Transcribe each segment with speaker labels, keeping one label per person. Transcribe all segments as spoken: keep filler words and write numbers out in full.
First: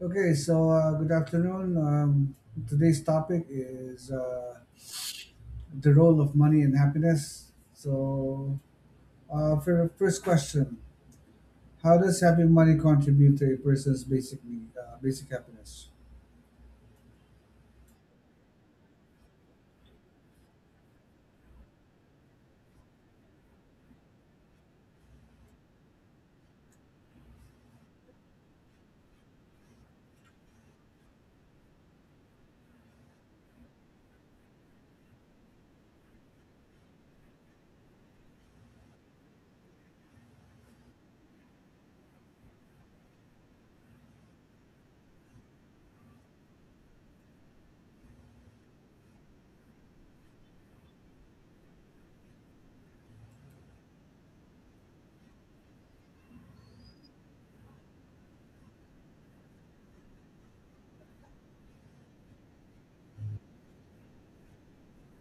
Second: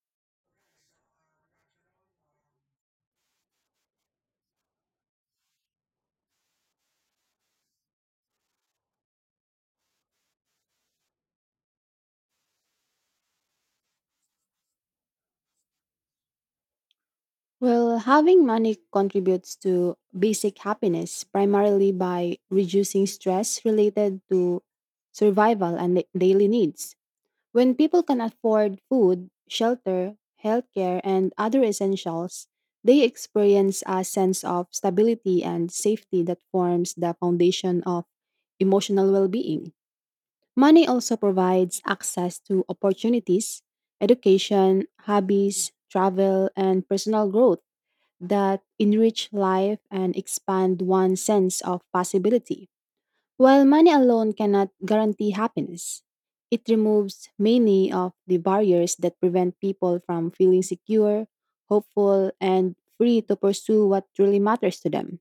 Speaker 1: Okay, so uh, good afternoon. Um, today's topic is uh, the role of money in happiness. So, uh, for the first question, how does having money contribute to a person's basic need, uh, basic happiness?
Speaker 2: Well, having money contributes to basic happiness primarily by reducing stress related to survival and da- daily needs. When people can afford food, shelter, healthcare, and other essentials, they experience a sense of stability and safety that forms the foundation of emotional well being. Money also provides access to opportunities, education, hobbies, travel, and personal growth that enrich life and expand one's sense of possibility. While money alone cannot guarantee happiness, it removes many of the barriers that prevent people from feeling secure, hopeful, and free to pursue what truly matters to them.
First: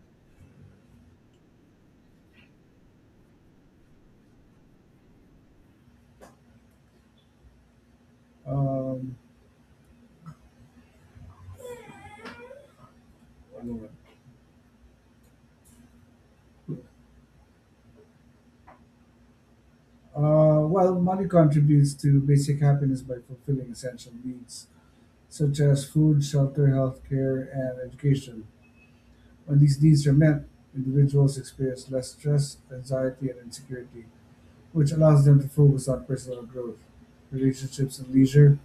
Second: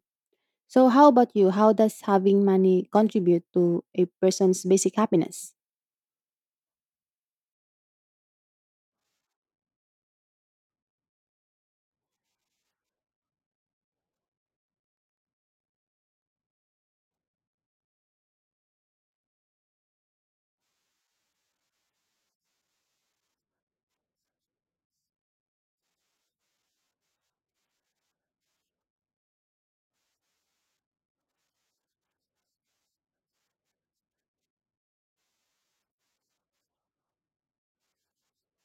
Speaker 2: So, how about you? How does having money contribute to a person's basic happiness?
Speaker 1: Um, One moment. Uh, well, money contributes to basic happiness by fulfilling essential needs such as food, shelter, healthcare, and education. When these needs are met, individuals experience less stress, anxiety, and insecurity, which allows them to focus on personal growth, relationships, and leisure.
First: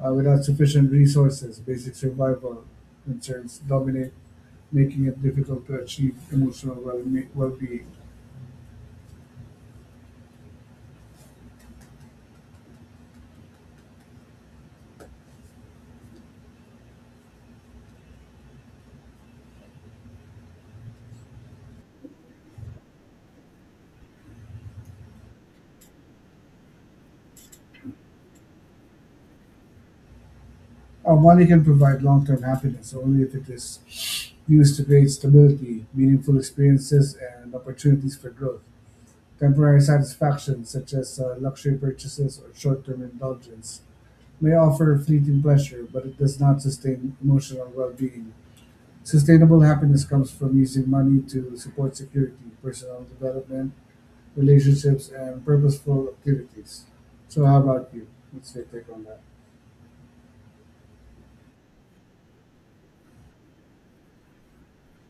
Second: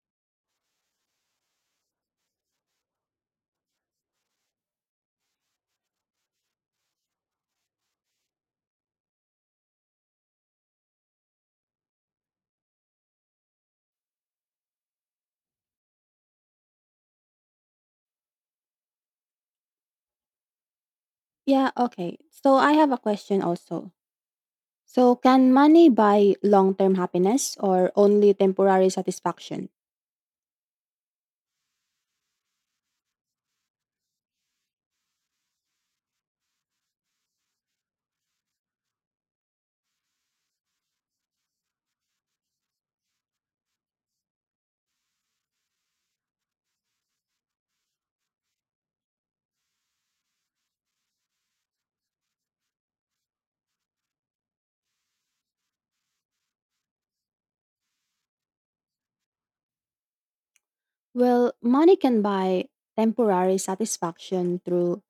Speaker 1: Uh, without sufficient resources, basic survival concerns dominate, making it difficult to achieve emotional well- well-being.
Speaker 2: Yeah, okay. So, I have a question also. So, can money buy long term happiness or only temporary satisfaction?
Speaker 1: Uh, money can provide long-term happiness only if it is used to create stability, meaningful experiences, and opportunities for growth. Temporary satisfaction, such as uh, luxury purchases or short term indulgence, may offer fleeting pleasure, but it does not sustain emotional well being. Sustainable happiness comes from using money to support security, personal development, relationships, and purposeful activities. So, how about you? What's your take on that?
Speaker 2: Well, money can buy temporary satisfaction through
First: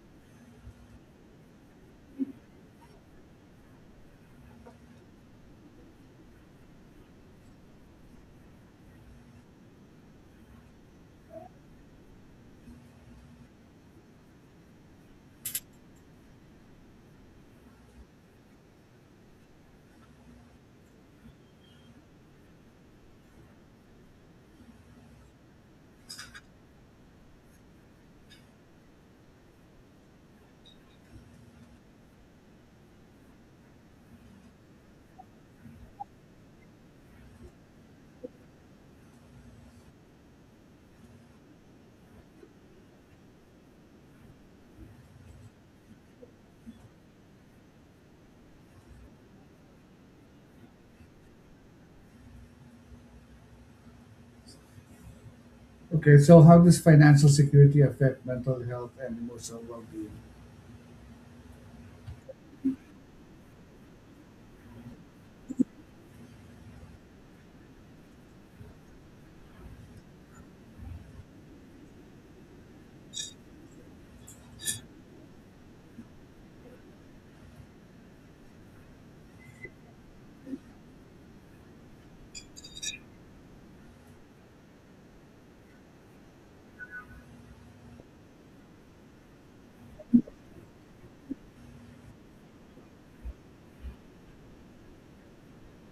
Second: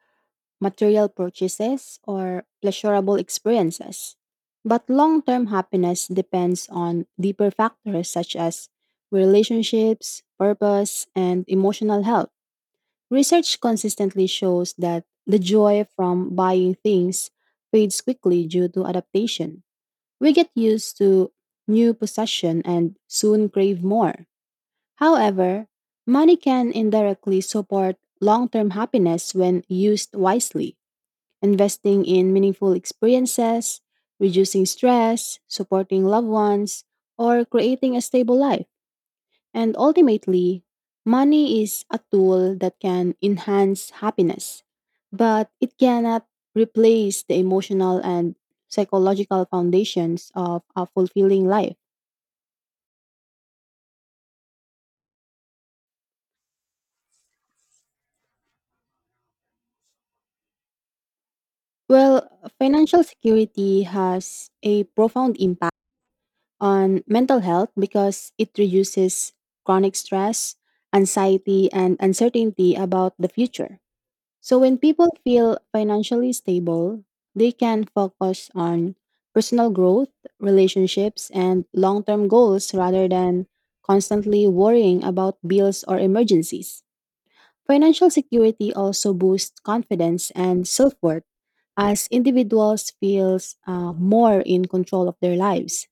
Speaker 2: material purchases or pleasurable experiences. But long term happiness depends on deeper factors such as relationships, purpose, and emotional health. Research consistently shows that the joy from buying things fades quickly due to adaptation. We get used to new possession and soon crave more. However, money can indirectly support long term happiness when used wisely, investing in meaningful experiences, reducing stress, supporting loved ones, or creating a stable life. And ultimately, money is a tool that can enhance happiness, but it cannot replace the emotional and psychological foundations of a fulfilling life.
Speaker 1: Okay, so how does financial security affect mental health and emotional well being?
Speaker 2: Well, financial security has a profound impact on mental health because it reduces chronic stress, anxiety, and uncertainty about the future. So, when people feel financially stable, they can focus on personal growth, relationships, and long term goals rather than constantly worrying about bills or emergencies. Financial security also boosts confidence and self-worth as individuals feels uh, more in control of their lives.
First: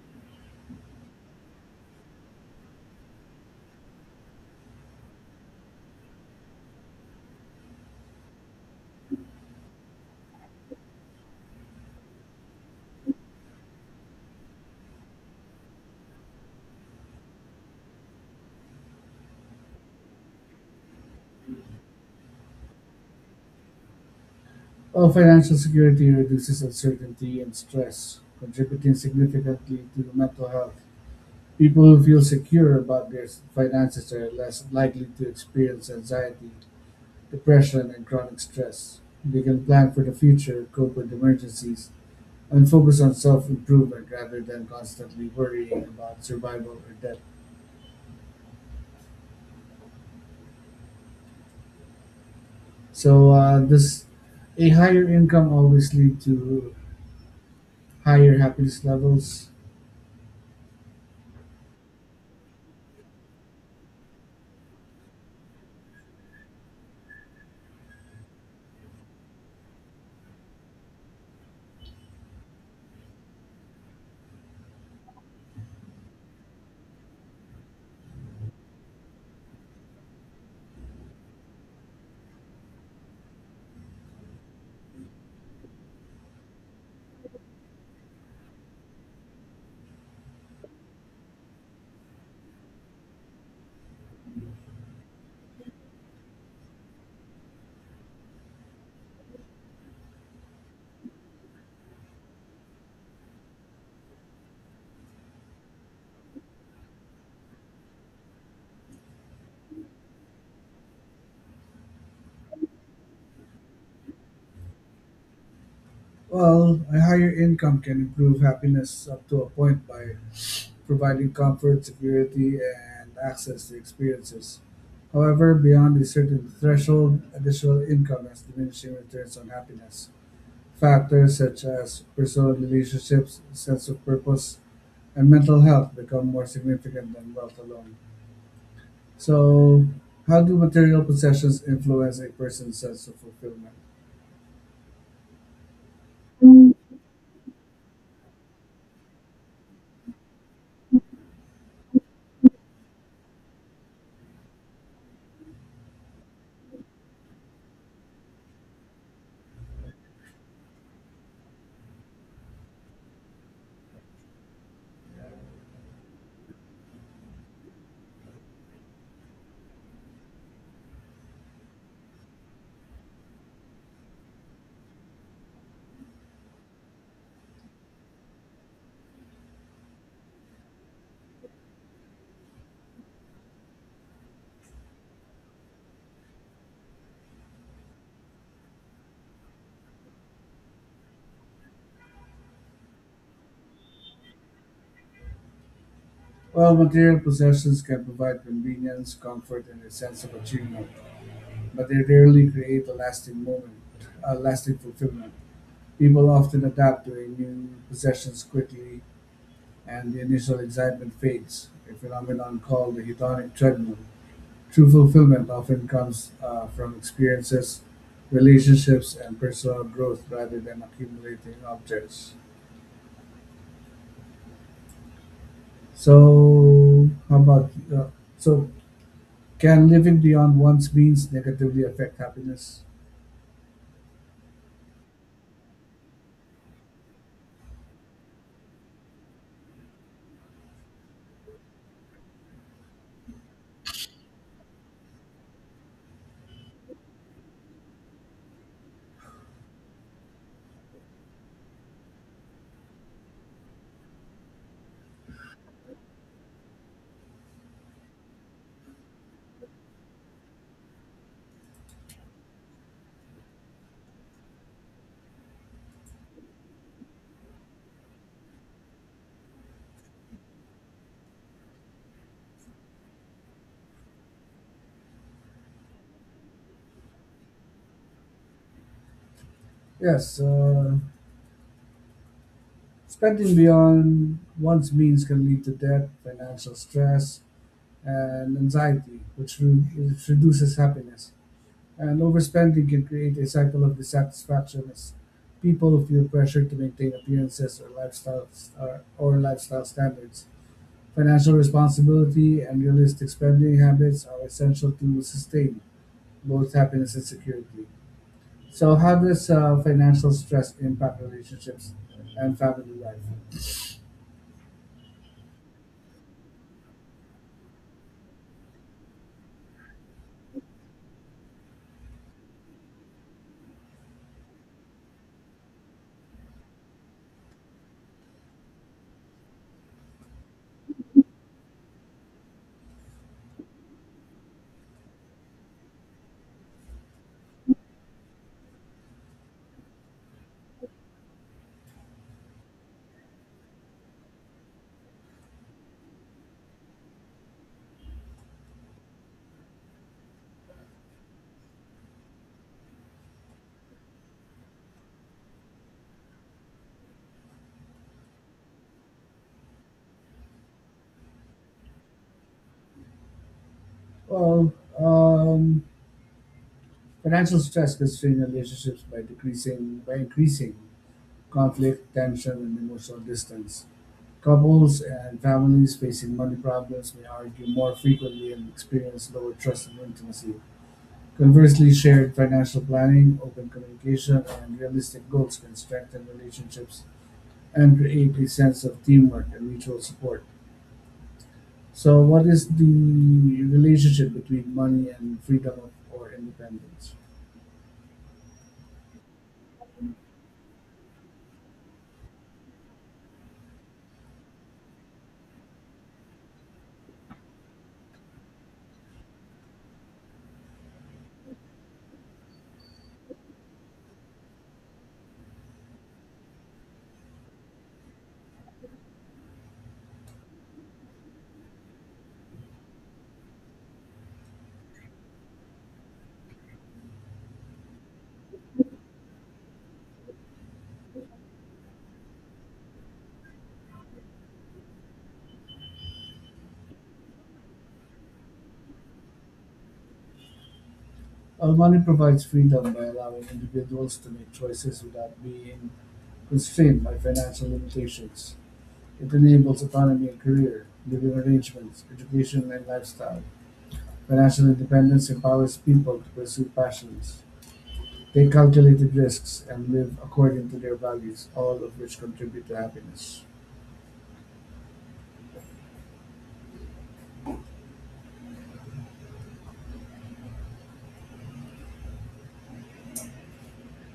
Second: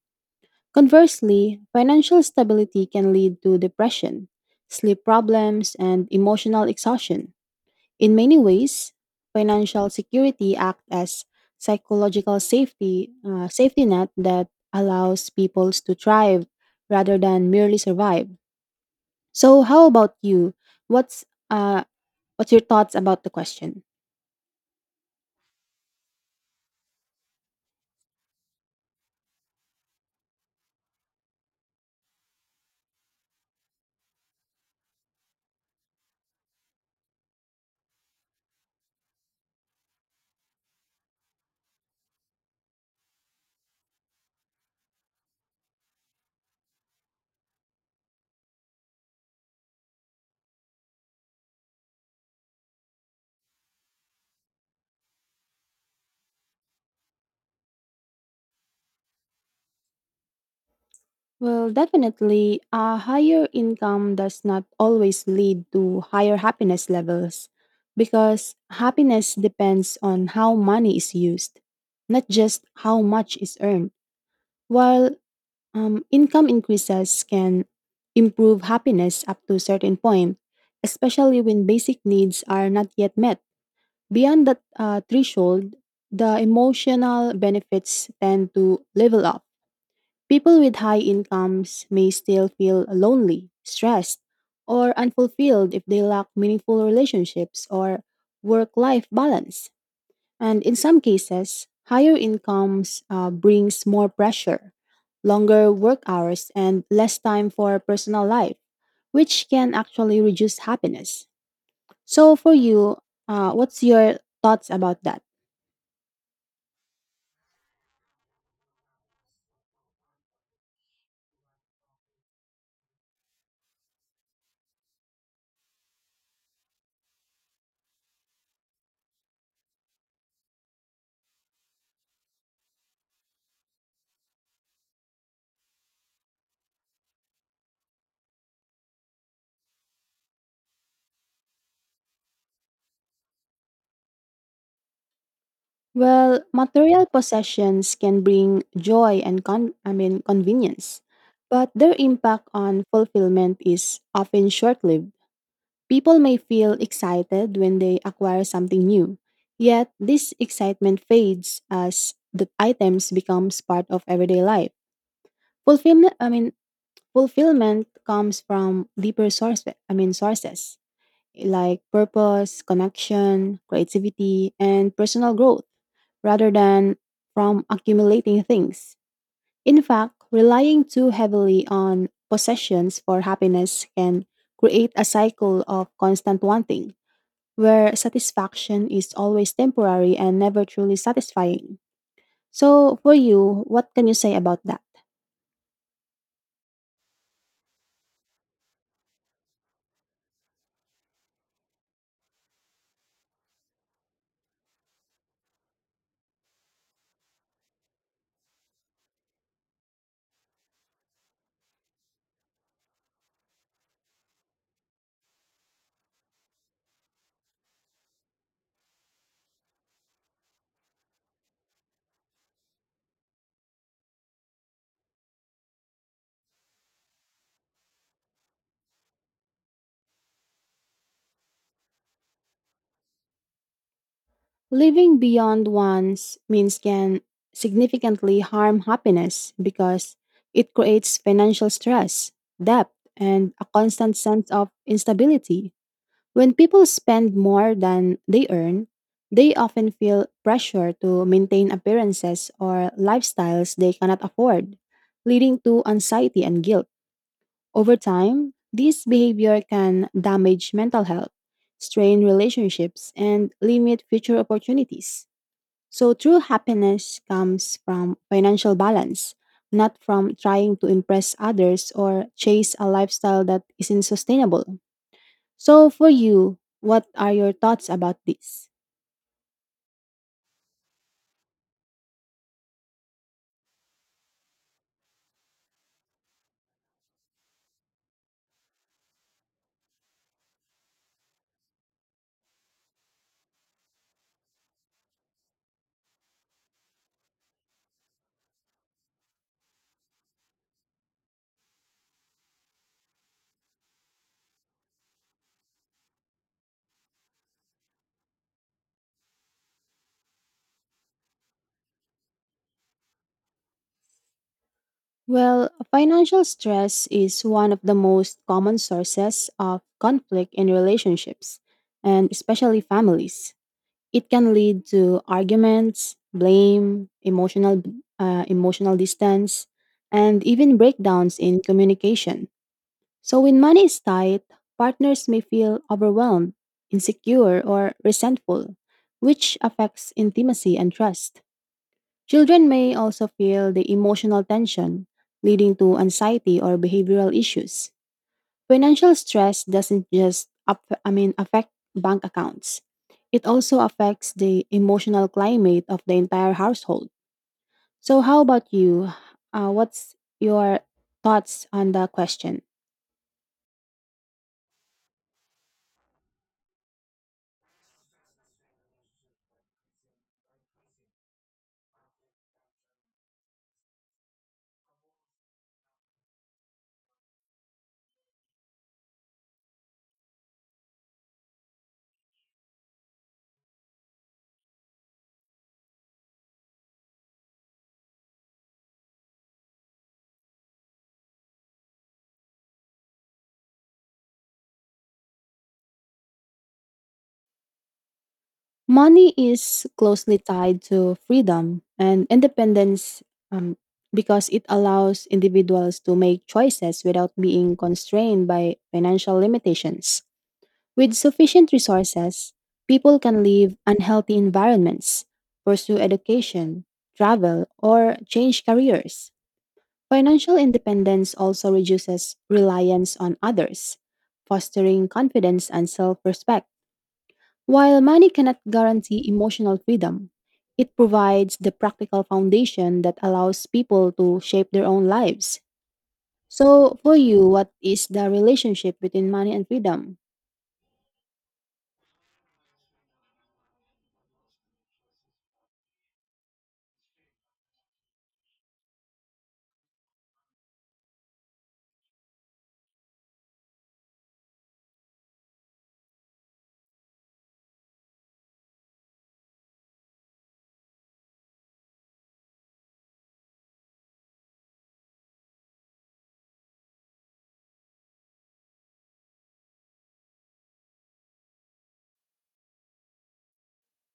Speaker 2: Conversely, financial stability can lead to depression, sleep problems, and emotional exhaustion. In many ways, financial security acts as psychological safety uh, safety net that allows people to thrive rather than merely survive. So, how about you? What's uh, What's your thoughts about the question?
Speaker 1: Well, financial security reduces uncertainty and stress, contributing significantly to mental health. People who feel secure about their finances are less likely to experience anxiety, depression, and chronic stress. They can plan for the future, cope with emergencies, and focus on self improvement rather than constantly worrying about survival or death. So, uh, does a higher income always lead to higher happiness levels?
Speaker 2: Well, definitely, a higher income does not always lead to higher happiness levels because happiness depends on how money is used, not just how much is earned. While um, income increases can improve happiness up to a certain point, especially when basic needs are not yet met. Beyond that uh, threshold, the emotional benefits tend to level up. People with high incomes may still feel lonely, stressed, or unfulfilled if they lack meaningful relationships or work life balance. And in some cases, higher incomes uh, brings more pressure, longer work hours, and less time for personal life, which can actually reduce happiness. So, for you, uh, what's your thoughts about that?
Speaker 1: Well, a higher income can improve happiness up to a point by providing comfort, security, and access to experiences. However, beyond a certain threshold, additional income has diminishing returns on happiness. Factors such as personal relationships, sense of purpose, and mental health become more significant than wealth alone. So, how do material possessions influence a person's sense of fulfillment?
Speaker 2: Well, material possessions can bring joy and con- I mean convenience, but their impact on fulfillment is often short-lived. People may feel excited when they acquire something new, yet this excitement fades as the items becomes part of everyday life. Fulfillment I mean fulfillment comes from deeper sources, I mean sources like purpose, connection, creativity, and personal growth rather than from accumulating things. In fact, relying too heavily on possessions for happiness can create a cycle of constant wanting, where satisfaction is always temporary and never truly satisfying. So, for you, what can you say about that?
Speaker 1: Well, material possessions can provide convenience, comfort, and a sense of achievement, but they rarely create a lasting moment, a lasting fulfillment. People often adapt to a new possessions quickly, and the initial excitement fades, a phenomenon called the hedonic treadmill. True fulfillment often comes uh, from experiences, relationships, and personal growth rather than accumulating objects. So, how about uh, so? Can living beyond one's means negatively affect happiness?
Speaker 2: Living beyond one's means can significantly harm happiness because it creates financial stress, debt, and a constant sense of instability. When people spend more than they earn, they often feel pressure to maintain appearances or lifestyles they cannot afford, leading to anxiety and guilt. Over time, this behavior can damage mental health, strain relationships, and limit future opportunities. So true happiness comes from financial balance, not from trying to impress others or chase a lifestyle that isn't sustainable. So for you, what are your thoughts about this?
Speaker 1: Yes, uh, spending beyond one's means can lead to debt, financial stress, and anxiety, which, re- which reduces happiness. And overspending can create a cycle of dissatisfaction as people feel pressure to maintain appearances or lifestyle or, or lifestyle standards. Financial responsibility and realistic spending habits are essential to sustain both happiness and security. So, how does uh, financial stress impact relationships and family life?
Speaker 2: Well, financial stress is one of the most common sources of conflict in relationships and especially families. It can lead to arguments, blame, emotional uh, emotional distance, and even breakdowns in communication. So when money is tight, partners may feel overwhelmed, insecure, or resentful, which affects intimacy and trust. Children may also feel the emotional tension, leading to anxiety or behavioral issues. Financial stress doesn't just up, I mean affect bank accounts. It also affects the emotional climate of the entire household. So how about you? Uh, what's your thoughts on the question?
Speaker 1: Well, um, financial stress can strain relationships by decreasing by increasing conflict, tension, and emotional distance. Couples and families facing money problems may argue more frequently and experience lower trust and intimacy. Conversely, shared financial planning, open communication, and realistic goals can strengthen relationships and create a sense of teamwork and mutual support. So, what is the relationship between money and freedom of, or independence?
Speaker 2: Money is closely tied to freedom and independence um, because it allows individuals to make choices without being constrained by financial limitations. With sufficient resources, people can leave unhealthy environments, pursue education, travel, or change careers. Financial independence also reduces reliance on others, fostering confidence and self respect. While money cannot guarantee emotional freedom, it provides the practical foundation that allows people to shape their own lives. So, for you, what is the relationship between money and freedom?
Speaker 1: Well, money provides freedom by allowing individuals to make choices without being constrained by financial limitations. It enables autonomy in career, living arrangements, education and lifestyle. Financial independence empowers people to pursue passions, take calculated risks, and live according to their values, all of which contribute to happiness.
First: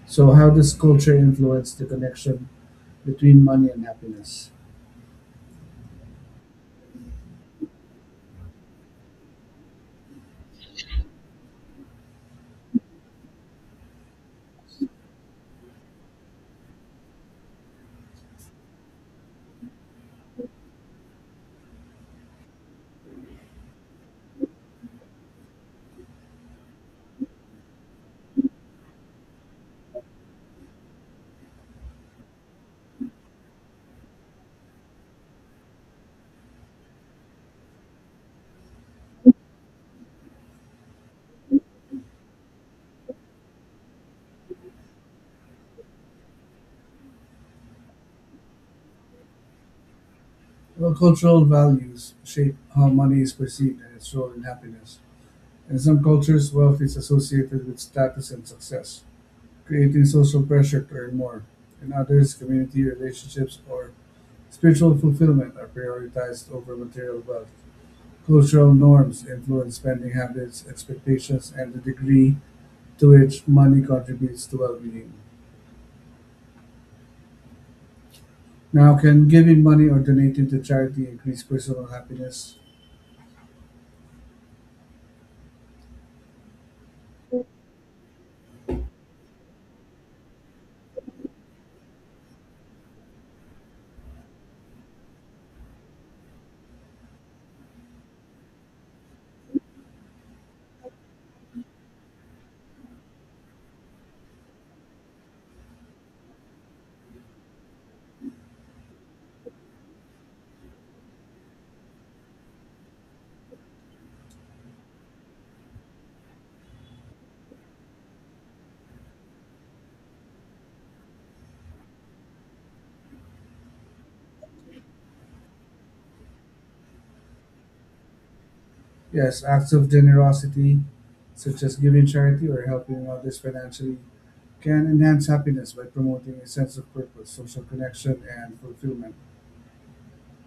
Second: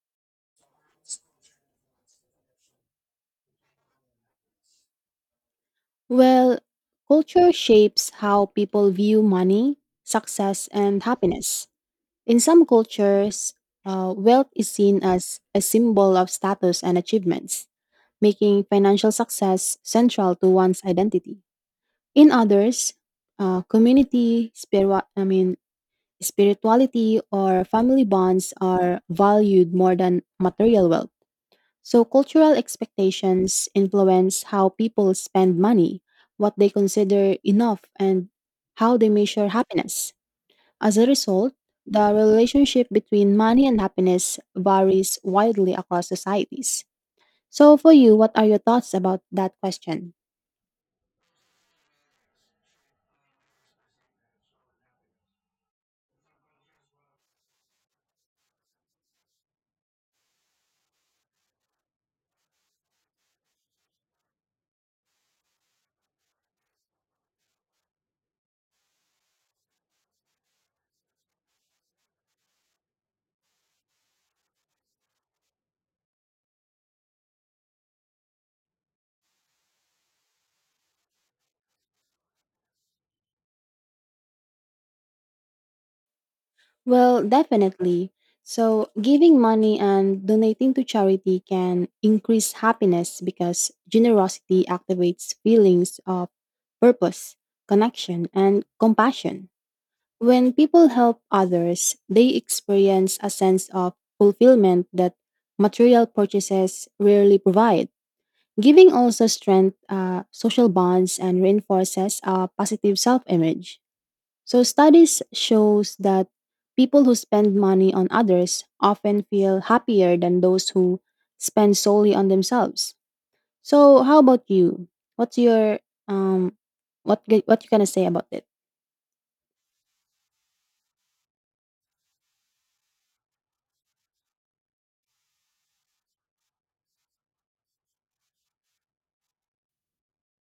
Speaker 1: So, how does culture influence the connection between money and happiness?
Speaker 2: Well, culture shapes how people view money, success, and happiness. In some cultures, uh, wealth is seen as a symbol of status and achievements, making financial success central to one's identity. In others, uh, community, spiritual, I mean, spirituality or family bonds are valued more than material wealth. So cultural expectations influence how people spend money, what they consider enough, and how they measure happiness. As a result, the relationship between money and happiness varies widely across societies. So, for you, what are your thoughts about that question?
Speaker 1: Well, cultural values shape how money is perceived and its role in happiness. In some cultures, wealth is associated with status and success, creating social pressure to earn more. In others, community relationships or spiritual fulfillment are prioritized over material wealth. Cultural norms influence spending habits, expectations, and the degree to which money contributes to well being. Now, can giving money or donating to charity increase personal happiness?
Speaker 2: Well, definitely. So, giving money and donating to charity can increase happiness because generosity activates feelings of purpose, connection, and compassion. When people help others, they experience a sense of fulfillment that material purchases rarely provide. Giving also strengthens uh, social bonds and reinforces a positive self image. So studies shows that people who spend money on others often feel happier than those who spend solely on themselves. So how about you? What's your um what g- what you gonna say about it?
Speaker 1: Yes, acts of generosity, such as giving charity or helping others financially, can enhance happiness by promoting a sense of purpose, social connection, and fulfillment.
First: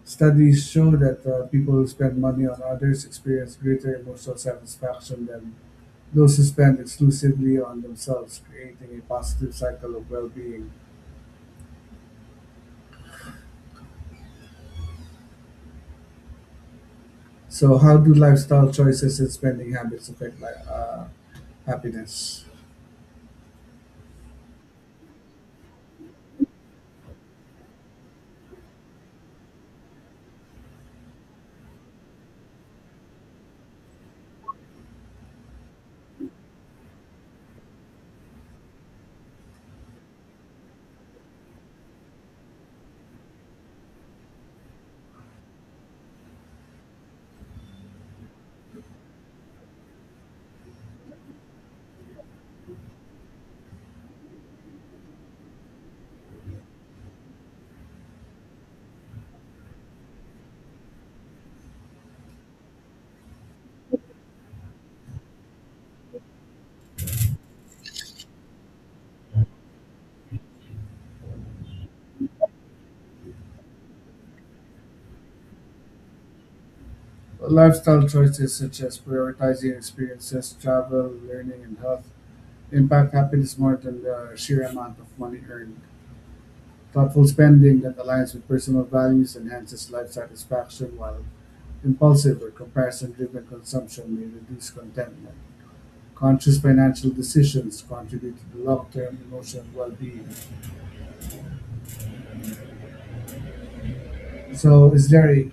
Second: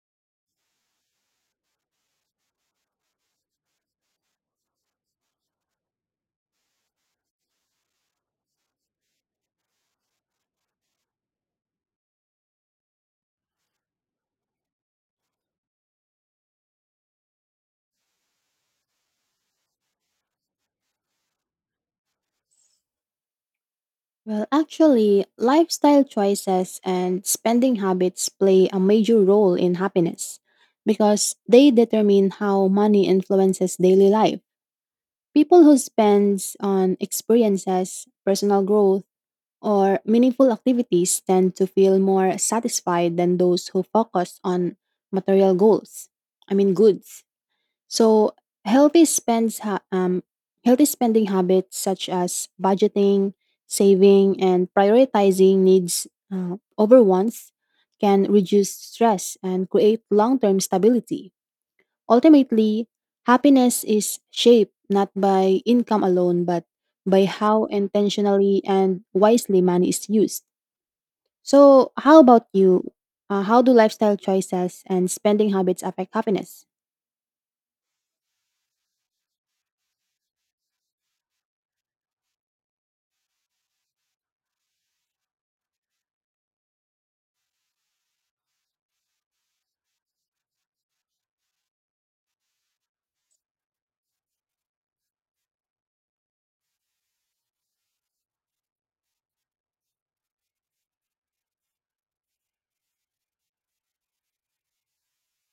Speaker 1: Studies show that uh, people who spend money on others experience greater emotional satisfaction than those who spend exclusively on themselves, creating a positive cycle of well being. So, how do lifestyle choices and spending habits affect li- uh, happiness?
Speaker 2: Well, actually, lifestyle choices and spending habits play a major role in happiness because they determine how money influences daily life. People who spend on experiences, personal growth, or meaningful activities tend to feel more satisfied than those who focus on material goals. I mean, goods. So, healthy spends ha- um, healthy spending habits such as budgeting, saving, and prioritizing needs uh, over wants can reduce stress and create long-term stability. Ultimately, happiness is shaped not by income alone, but by how intentionally and wisely money is used. So, how about you? Uh, how do lifestyle choices and spending habits affect happiness?
Speaker 1: Well, lifestyle choices such as prioritizing experiences, travel, learning, and health impact happiness more than the sheer amount of money earned. Thoughtful spending that aligns with personal values enhances life satisfaction, while impulsive or comparison driven consumption may reduce contentment. Conscious financial decisions contribute to the long term emotional well being. So, is there a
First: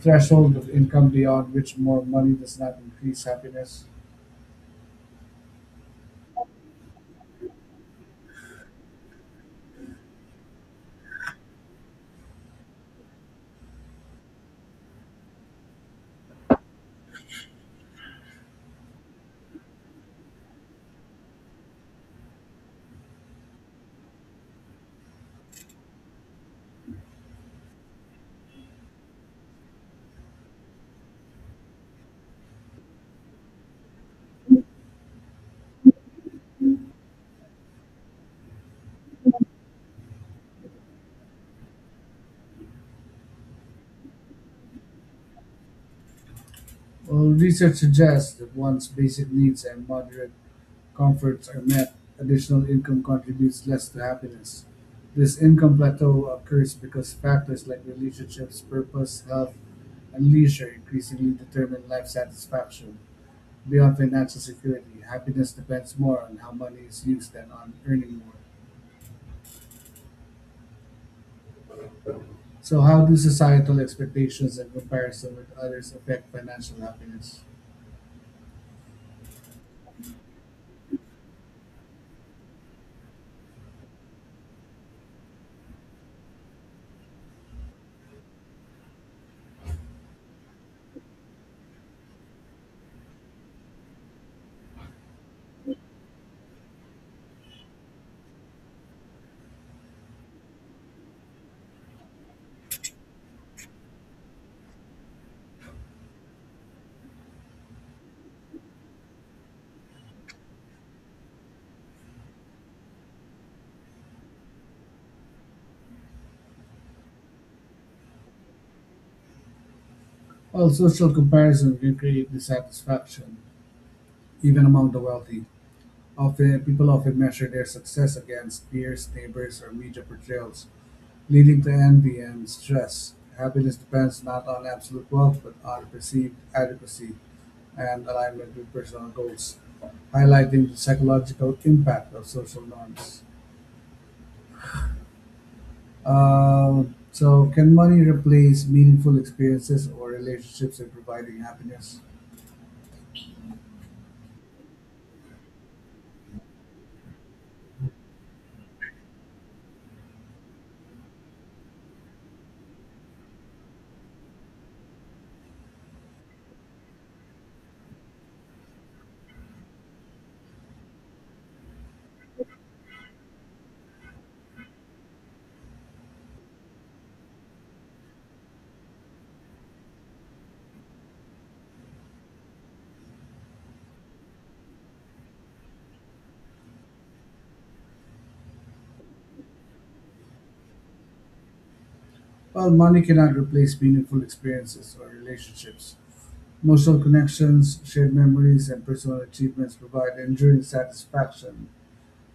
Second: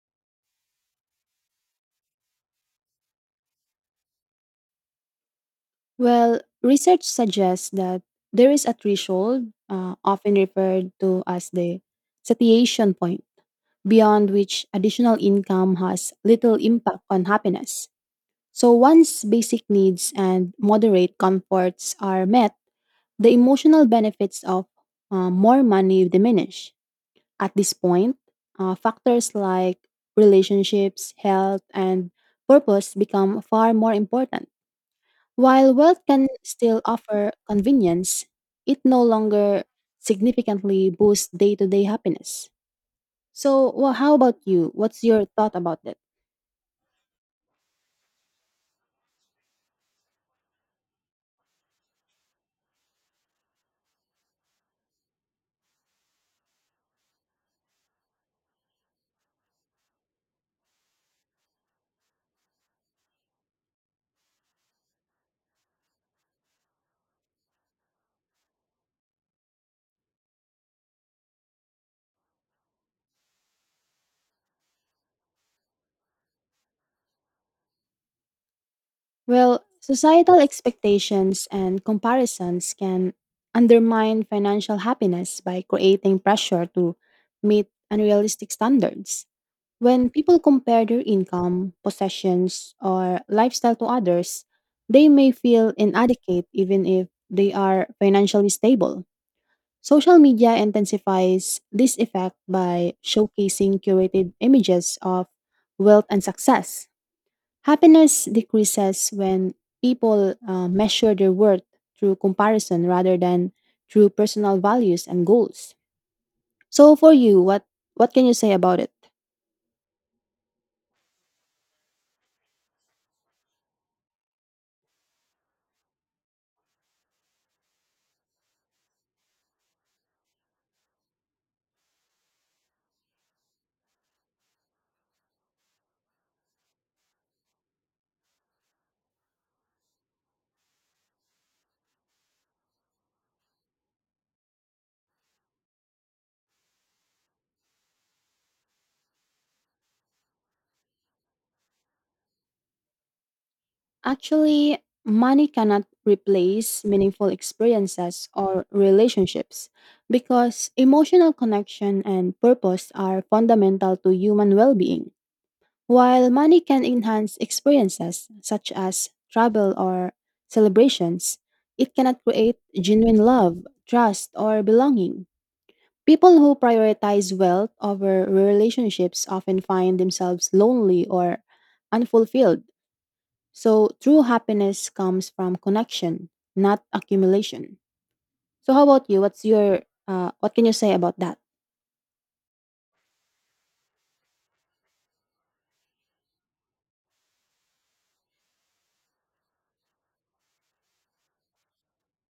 Speaker 1: threshold of income beyond which more money does not increase happiness?
Speaker 2: Well, research suggests that there is a threshold, uh, often referred to as the satiation point, beyond which additional income has little impact on happiness. So once basic needs and moderate comforts are met, the emotional benefits of uh, more money diminish. At this point, uh, factors like relationships, health, and purpose become far more important. While wealth can still offer convenience, it no longer significantly boosts day to day happiness. So, wha how about you? What's your thought about that?
Speaker 1: Well, research suggests that one's basic needs and moderate comforts are met, additional income contributes less to happiness. This income plateau occurs because factors like relationships, purpose, health, and leisure increasingly determine life satisfaction. Beyond financial security, happiness depends more on how money is used than on earning more. So, how do societal expectations and comparison with others affect financial happiness?
Speaker 2: Well, societal expectations and comparisons can undermine financial happiness by creating pressure to meet unrealistic standards. When people compare their income, possessions, or lifestyle to others, they may feel inadequate even if they are financially stable. Social media intensifies this effect by showcasing curated images of wealth and success. Happiness decreases when people uh, measure their worth through comparison rather than through personal values and goals. So for you, what what can you say about it?
Speaker 1: Well, social comparison can create dissatisfaction, even among the wealthy. Often, people often measure their success against peers, neighbors, or media portrayals, leading to envy and stress. Happiness depends not on absolute wealth, but on perceived adequacy and alignment with personal goals, highlighting the psychological impact of social norms. Um, so, can money replace meaningful experiences or relationships in providing happiness?
Speaker 2: Actually, money cannot replace meaningful experiences or relationships because emotional connection and purpose are fundamental to human well-being. While money can enhance experiences such as travel or celebrations, it cannot create genuine love, trust, or belonging. People who prioritize wealth over relationships often find themselves lonely or unfulfilled. So, true happiness comes from connection, not accumulation. So, how about you? What's your uh, what can you say about that?
Speaker 1: Well, money cannot replace meaningful experiences or relationships. Emotional connections, shared memories, and personal achievements provide enduring satisfaction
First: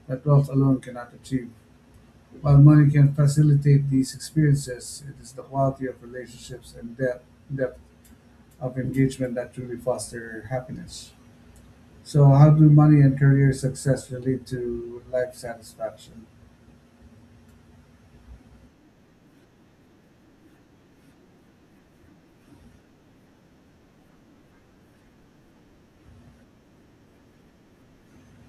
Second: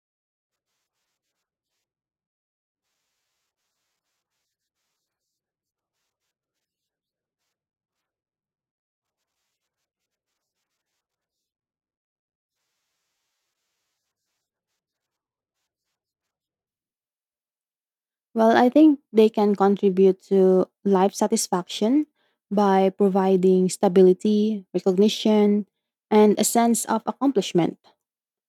Speaker 1: that wealth alone cannot achieve. While money can facilitate these experiences, it is the quality of relationships and depth, depth of engagement that truly foster happiness. So, how do money and career success relate to life satisfaction?
Speaker 2: Well, I think they can contribute to life satisfaction by providing stability, recognition, and a sense of accomplishment.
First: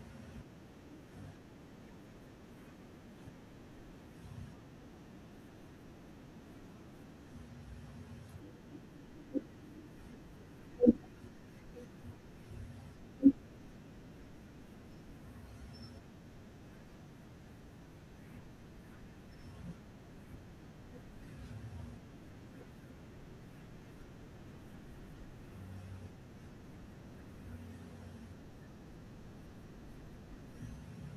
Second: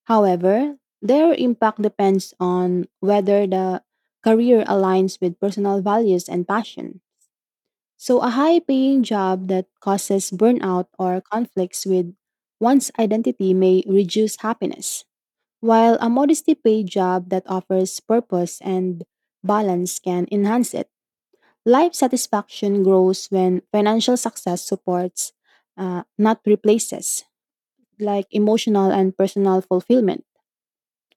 Speaker 2: However, their impact depends on whether the career aligns with personal values and passion. So, a high paying job that causes burnout or conflicts with one's identity may reduce happiness, while a modesty paid job that offers purpose and balance can enhance it. Life satisfaction grows when financial success supports, uh, not replaces, like emotional and personal fulfillment.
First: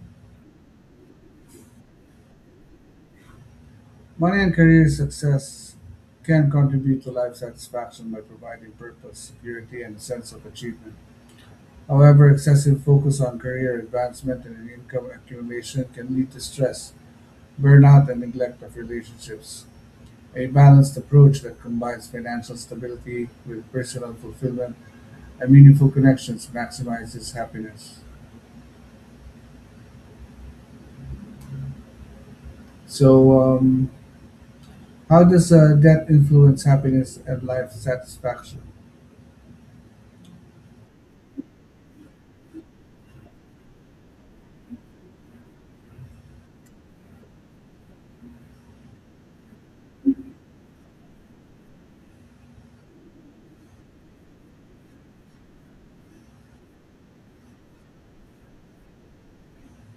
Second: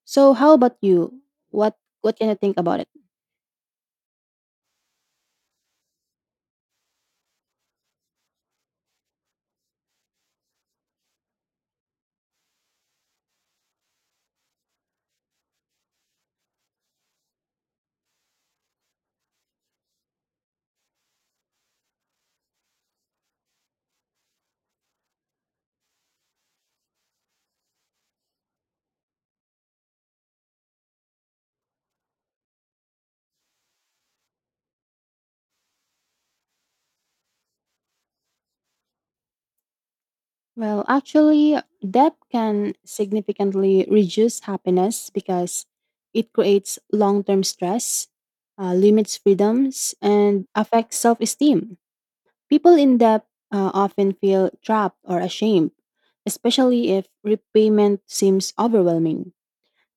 Speaker 2: So, how about you? What what can you think about it?
Speaker 1: Money and career success can contribute to life satisfaction by providing purpose, security, and a sense of achievement. However, excessive focus on career advancement and income accumulation can lead to stress, burnout, and neglect of relationships. A balanced approach that combines financial stability with personal fulfillment and meaningful connections maximizes happiness. So, um, how does uh, debt influence happiness and life satisfaction?
Speaker 2: Well, actually, debt can significantly reduce happiness because it creates long-term stress, uh, limits freedoms, and affects self-esteem. People in debt uh, often feel trapped or ashamed, especially if repayment seems overwhelming.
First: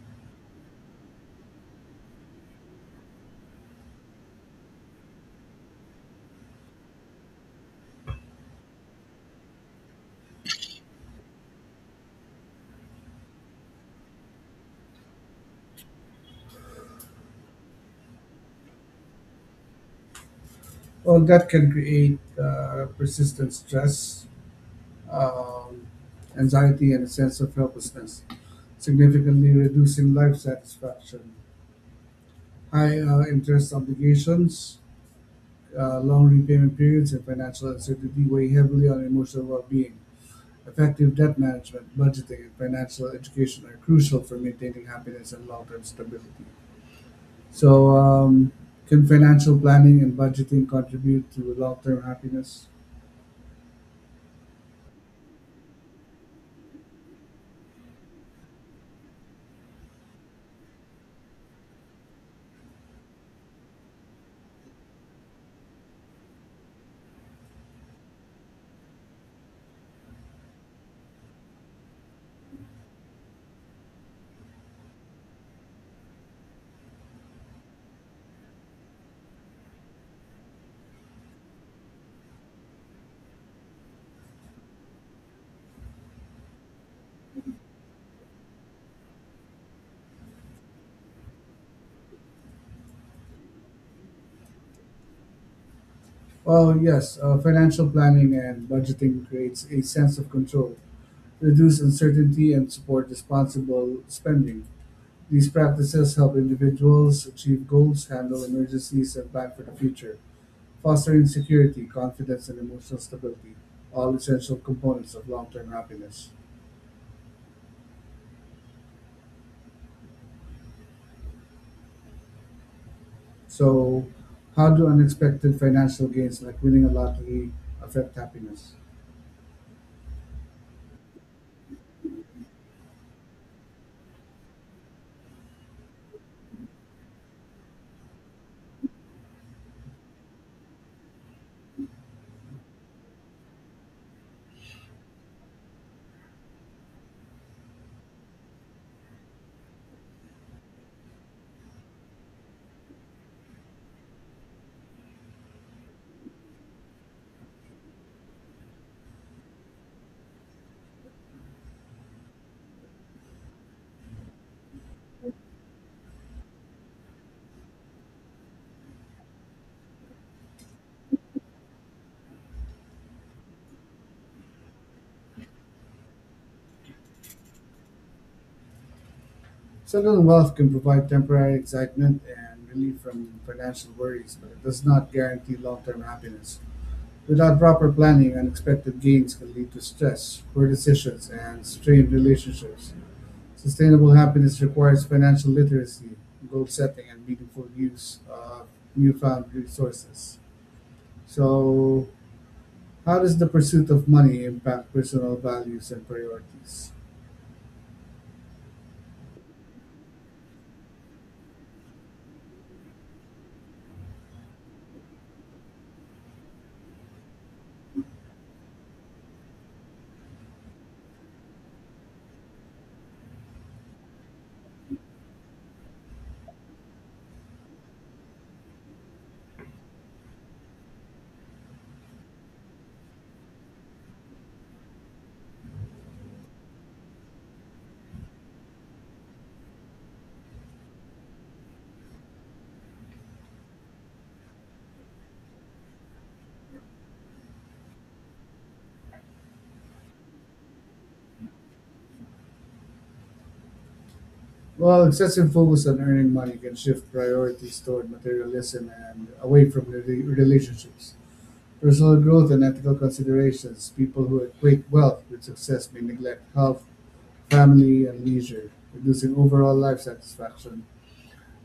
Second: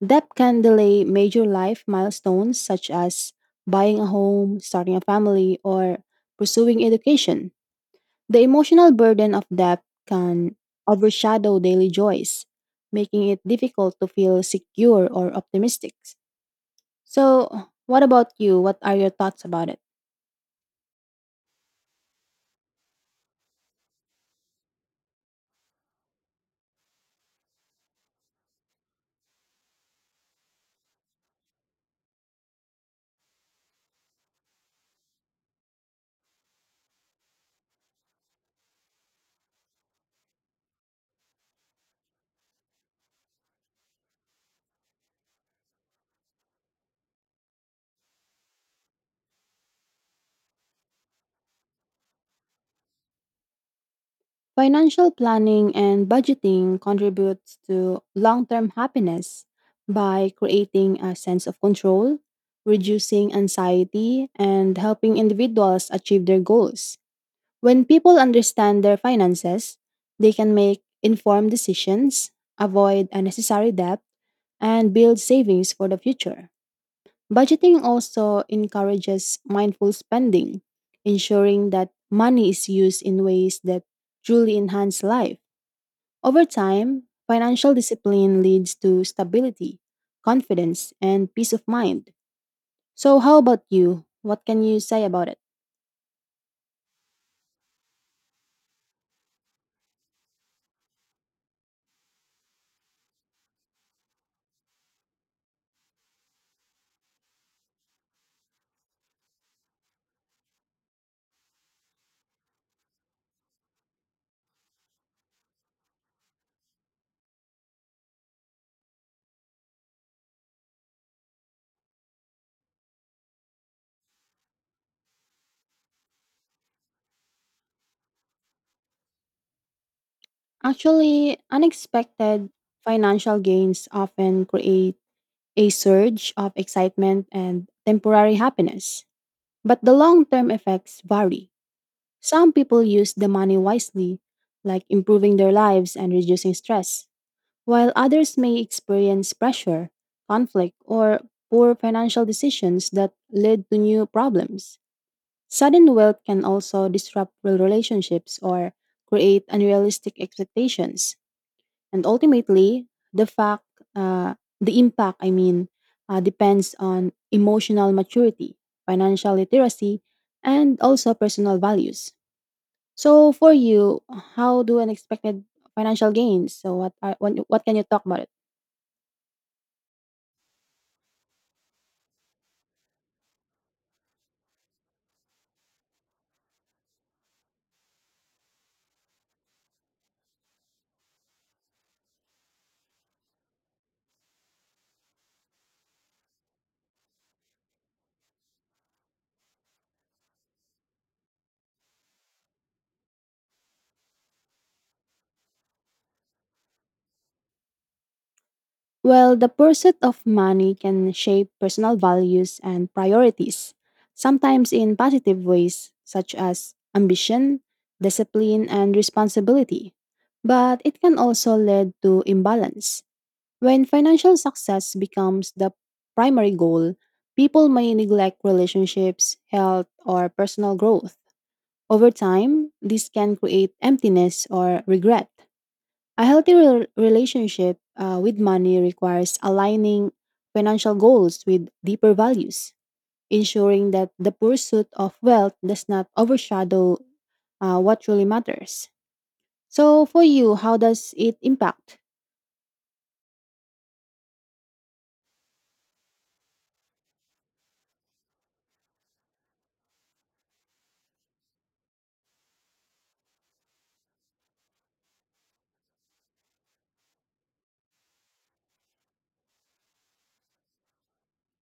Speaker 2: Debt can delay major life milestones such as buying a home, starting a family, or pursuing education. The emotional burden of debt can overshadow daily joys, making it difficult to feel secure or optimistic. So, what about you? What are your thoughts about it?
Speaker 1: Well, that can create uh, persistent stress, um, anxiety, and a sense of helplessness, significantly reducing life satisfaction. High uh, interest obligations, uh, long repayment periods, and financial uncertainty weigh heavily on emotional well being. Effective debt management, budgeting, and financial education are crucial for maintaining happiness and long term stability. So, um, can financial planning and budgeting contribute to long term happiness?
Speaker 2: Financial planning and budgeting contributes to long-term happiness by creating a sense of control, reducing anxiety, and helping individuals achieve their goals. When people understand their finances, they can make informed decisions, avoid unnecessary debt, and build savings for the future. Budgeting also encourages mindful spending, ensuring that money is used in ways that truly enhance life. Over time, financial discipline leads to stability, confidence, and peace of mind. So, how about you? What can you say about it?
Speaker 1: Well, yes, uh, financial planning and budgeting creates a sense of control, reduce uncertainty, and support responsible spending. These practices help individuals achieve goals, handle emergencies, and plan for the future, fostering security, confidence, and emotional stability, all essential components of long term happiness. So, how do unexpected financial gains like winning a lottery affect happiness?
Speaker 2: Actually, unexpected financial gains often create a surge of excitement and temporary happiness. But the long term effects vary. Some people use the money wisely, like improving their lives and reducing stress while others may experience pressure, conflict, or poor financial decisions that lead to new problems. Sudden wealth can also disrupt real relationships or create unrealistic expectations. And ultimately, the fact, uh, the impact, I mean, uh, depends on emotional maturity, financial literacy, and also personal values. So, for you, how do unexpected financial gains? So, what are, what what can you talk about it?
Speaker 1: Sudden wealth can provide temporary excitement and relief from financial worries, but it does not guarantee long term happiness. Without proper planning, unexpected gains can lead to stress, poor decisions, and strained relationships. Sustainable happiness requires financial literacy, goal setting, and meaningful use of newfound resources. So, how does the pursuit of money impact personal values and priorities?
Speaker 2: Well, the pursuit of money can shape personal values and priorities, sometimes in positive ways, such as ambition, discipline, and responsibility. But it can also lead to imbalance. When financial success becomes the primary goal, people may neglect relationships, health, or personal growth. Over time, this can create emptiness or regret. A healthy rel- relationship uh, with money requires aligning financial goals with deeper values, ensuring that the pursuit of wealth does not overshadow uh, what truly matters. So, for you, how does it impact?
Speaker 1: Well, excessive focus on earning money can shift priorities toward materialism and away from rela- relationships, personal growth and ethical considerations. People who equate wealth with success may neglect health, family, and leisure, reducing overall life satisfaction.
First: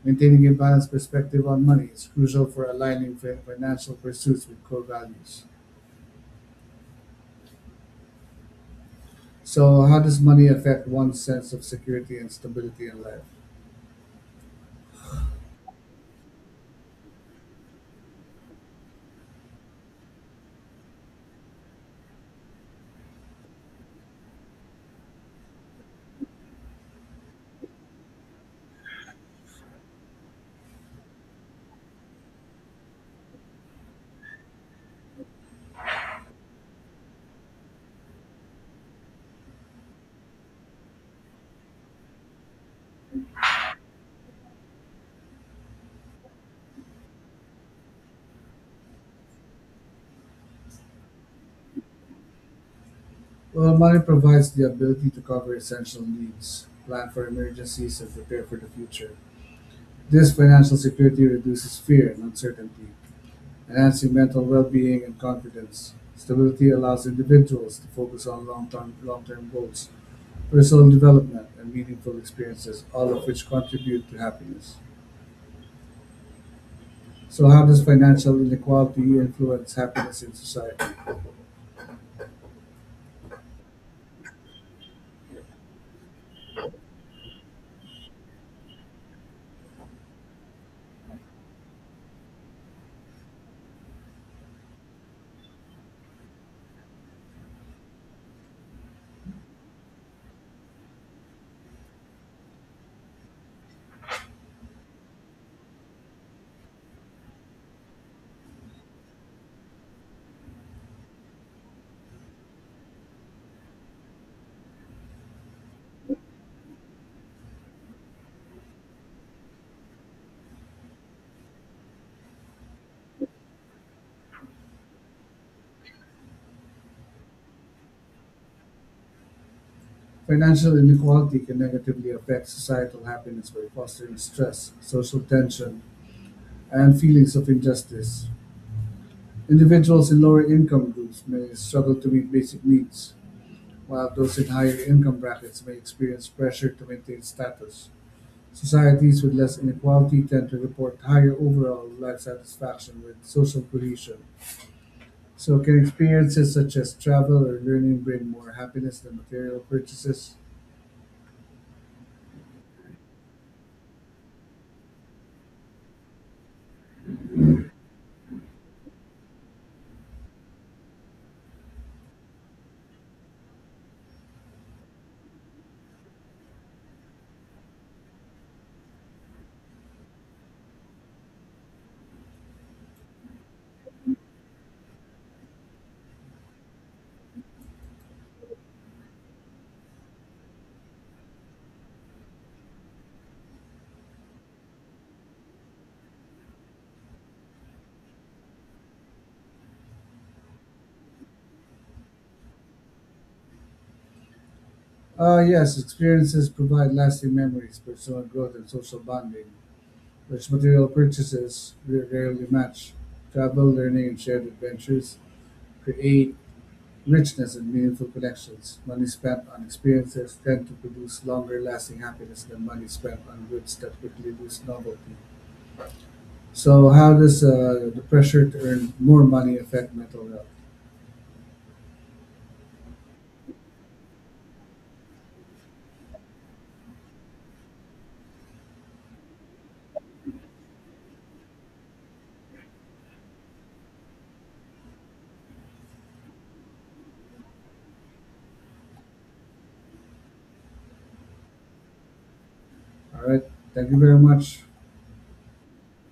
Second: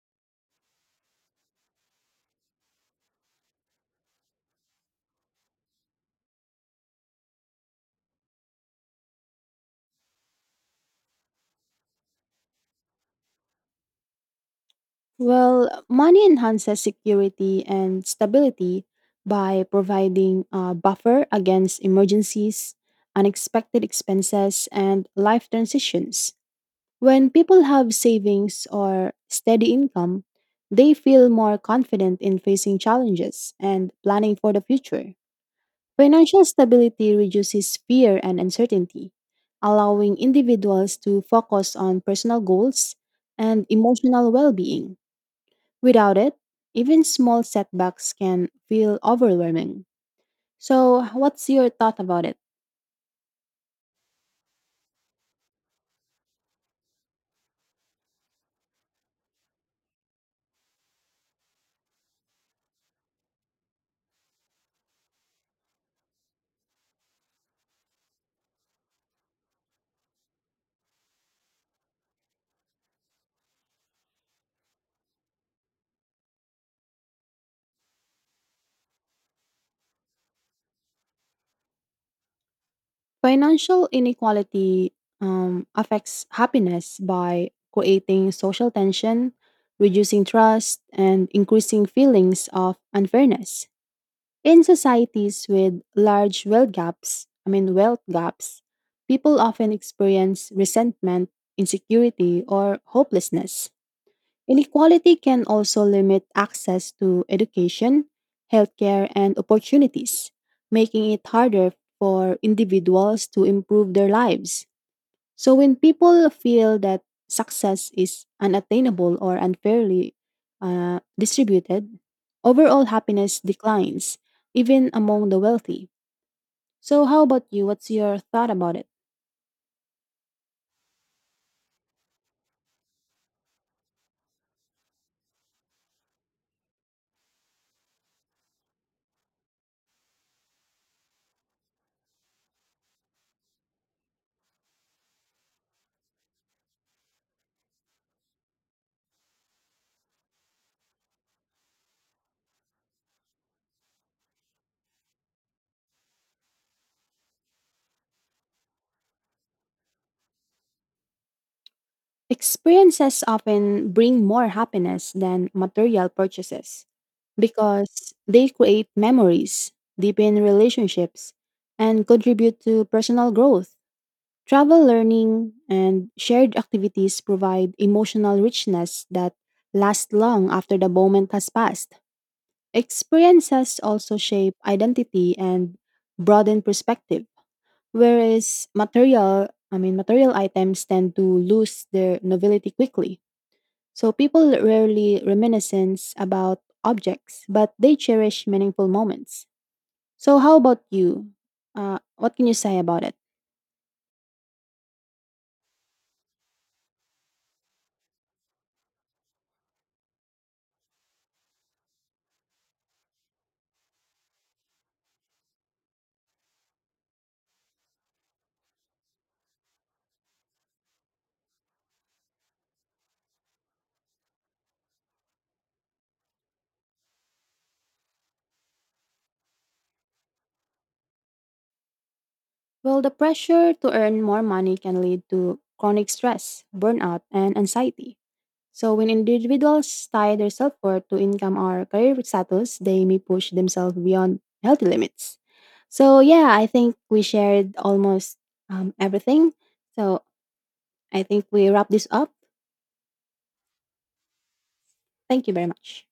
Speaker 1: Maintaining a balanced perspective on money is crucial for aligning fi- financial pursuits with core values. So, how does money affect one's sense of security and stability in life?
Speaker 2: Well, money enhances security and stability by providing a buffer against emergencies, unexpected expenses, and life transitions. When people have savings or steady income, they feel more confident in facing challenges and planning for the future. Financial stability reduces fear and uncertainty, allowing individuals to focus on personal goals and emotional well being. Without it, even small setbacks can feel overwhelming. So, what's your thought about it?
Speaker 1: Well, money provides the ability to cover essential needs, plan for emergencies, and prepare for the future. This financial security reduces fear and uncertainty, enhancing mental well being and confidence. Stability allows individuals to focus on long term long-term goals, personal development, and meaningful experiences, all of which contribute to happiness. So, how does financial inequality influence happiness in society?
Speaker 2: Financial inequality um, affects happiness by creating social tension, reducing trust, and increasing feelings of unfairness. In societies with large wealth gaps, I mean wealth gaps, people often experience resentment, insecurity, or hopelessness. Inequality can also limit access to education, healthcare, and opportunities, making it harder for individuals to improve their lives. So, when people feel that success is unattainable or unfairly uh, distributed, overall happiness declines, even among the wealthy. So, how about you? What's your thought about it?
Speaker 1: Financial inequality can negatively affect societal happiness by fostering stress, social tension, and feelings of injustice. Individuals in lower income groups may struggle to meet basic needs, while those in higher income brackets may experience pressure to maintain status. Societies with less inequality tend to report higher overall life satisfaction with social cohesion. So can experiences such as travel or learning bring more happiness than material purchases?
Speaker 2: Experiences often bring more happiness than material purchases, because they create memories, deepen relationships, and contribute to personal growth. Travel learning and shared activities provide emotional richness that lasts long after the moment has passed. Experiences also shape identity and broaden perspective, whereas material, I mean material items tend to lose their novelty quickly. So people rarely reminiscence about objects, but they cherish meaningful moments. So how about you? Uh, what can you say about it?
Speaker 1: Uh, yes, experiences provide lasting memories, personal growth, and social bonding, which material purchases ra- rarely match. Travel, learning, and shared adventures create richness and meaningful connections. Money spent on experiences tend to produce longer lasting happiness than money spent on goods that quickly lose novelty. So, how does uh, the pressure to earn more money affect mental health?
Speaker 2: Well, the pressure to earn more money can lead to chronic stress, burnout, and anxiety. So when individuals tie their self-worth to income or career status, they may push themselves beyond healthy limits. So yeah, I think we shared almost um, everything. So I think we wrap this up.
Speaker 1: All right. Thank you very much.
Speaker 2: Thank you very much.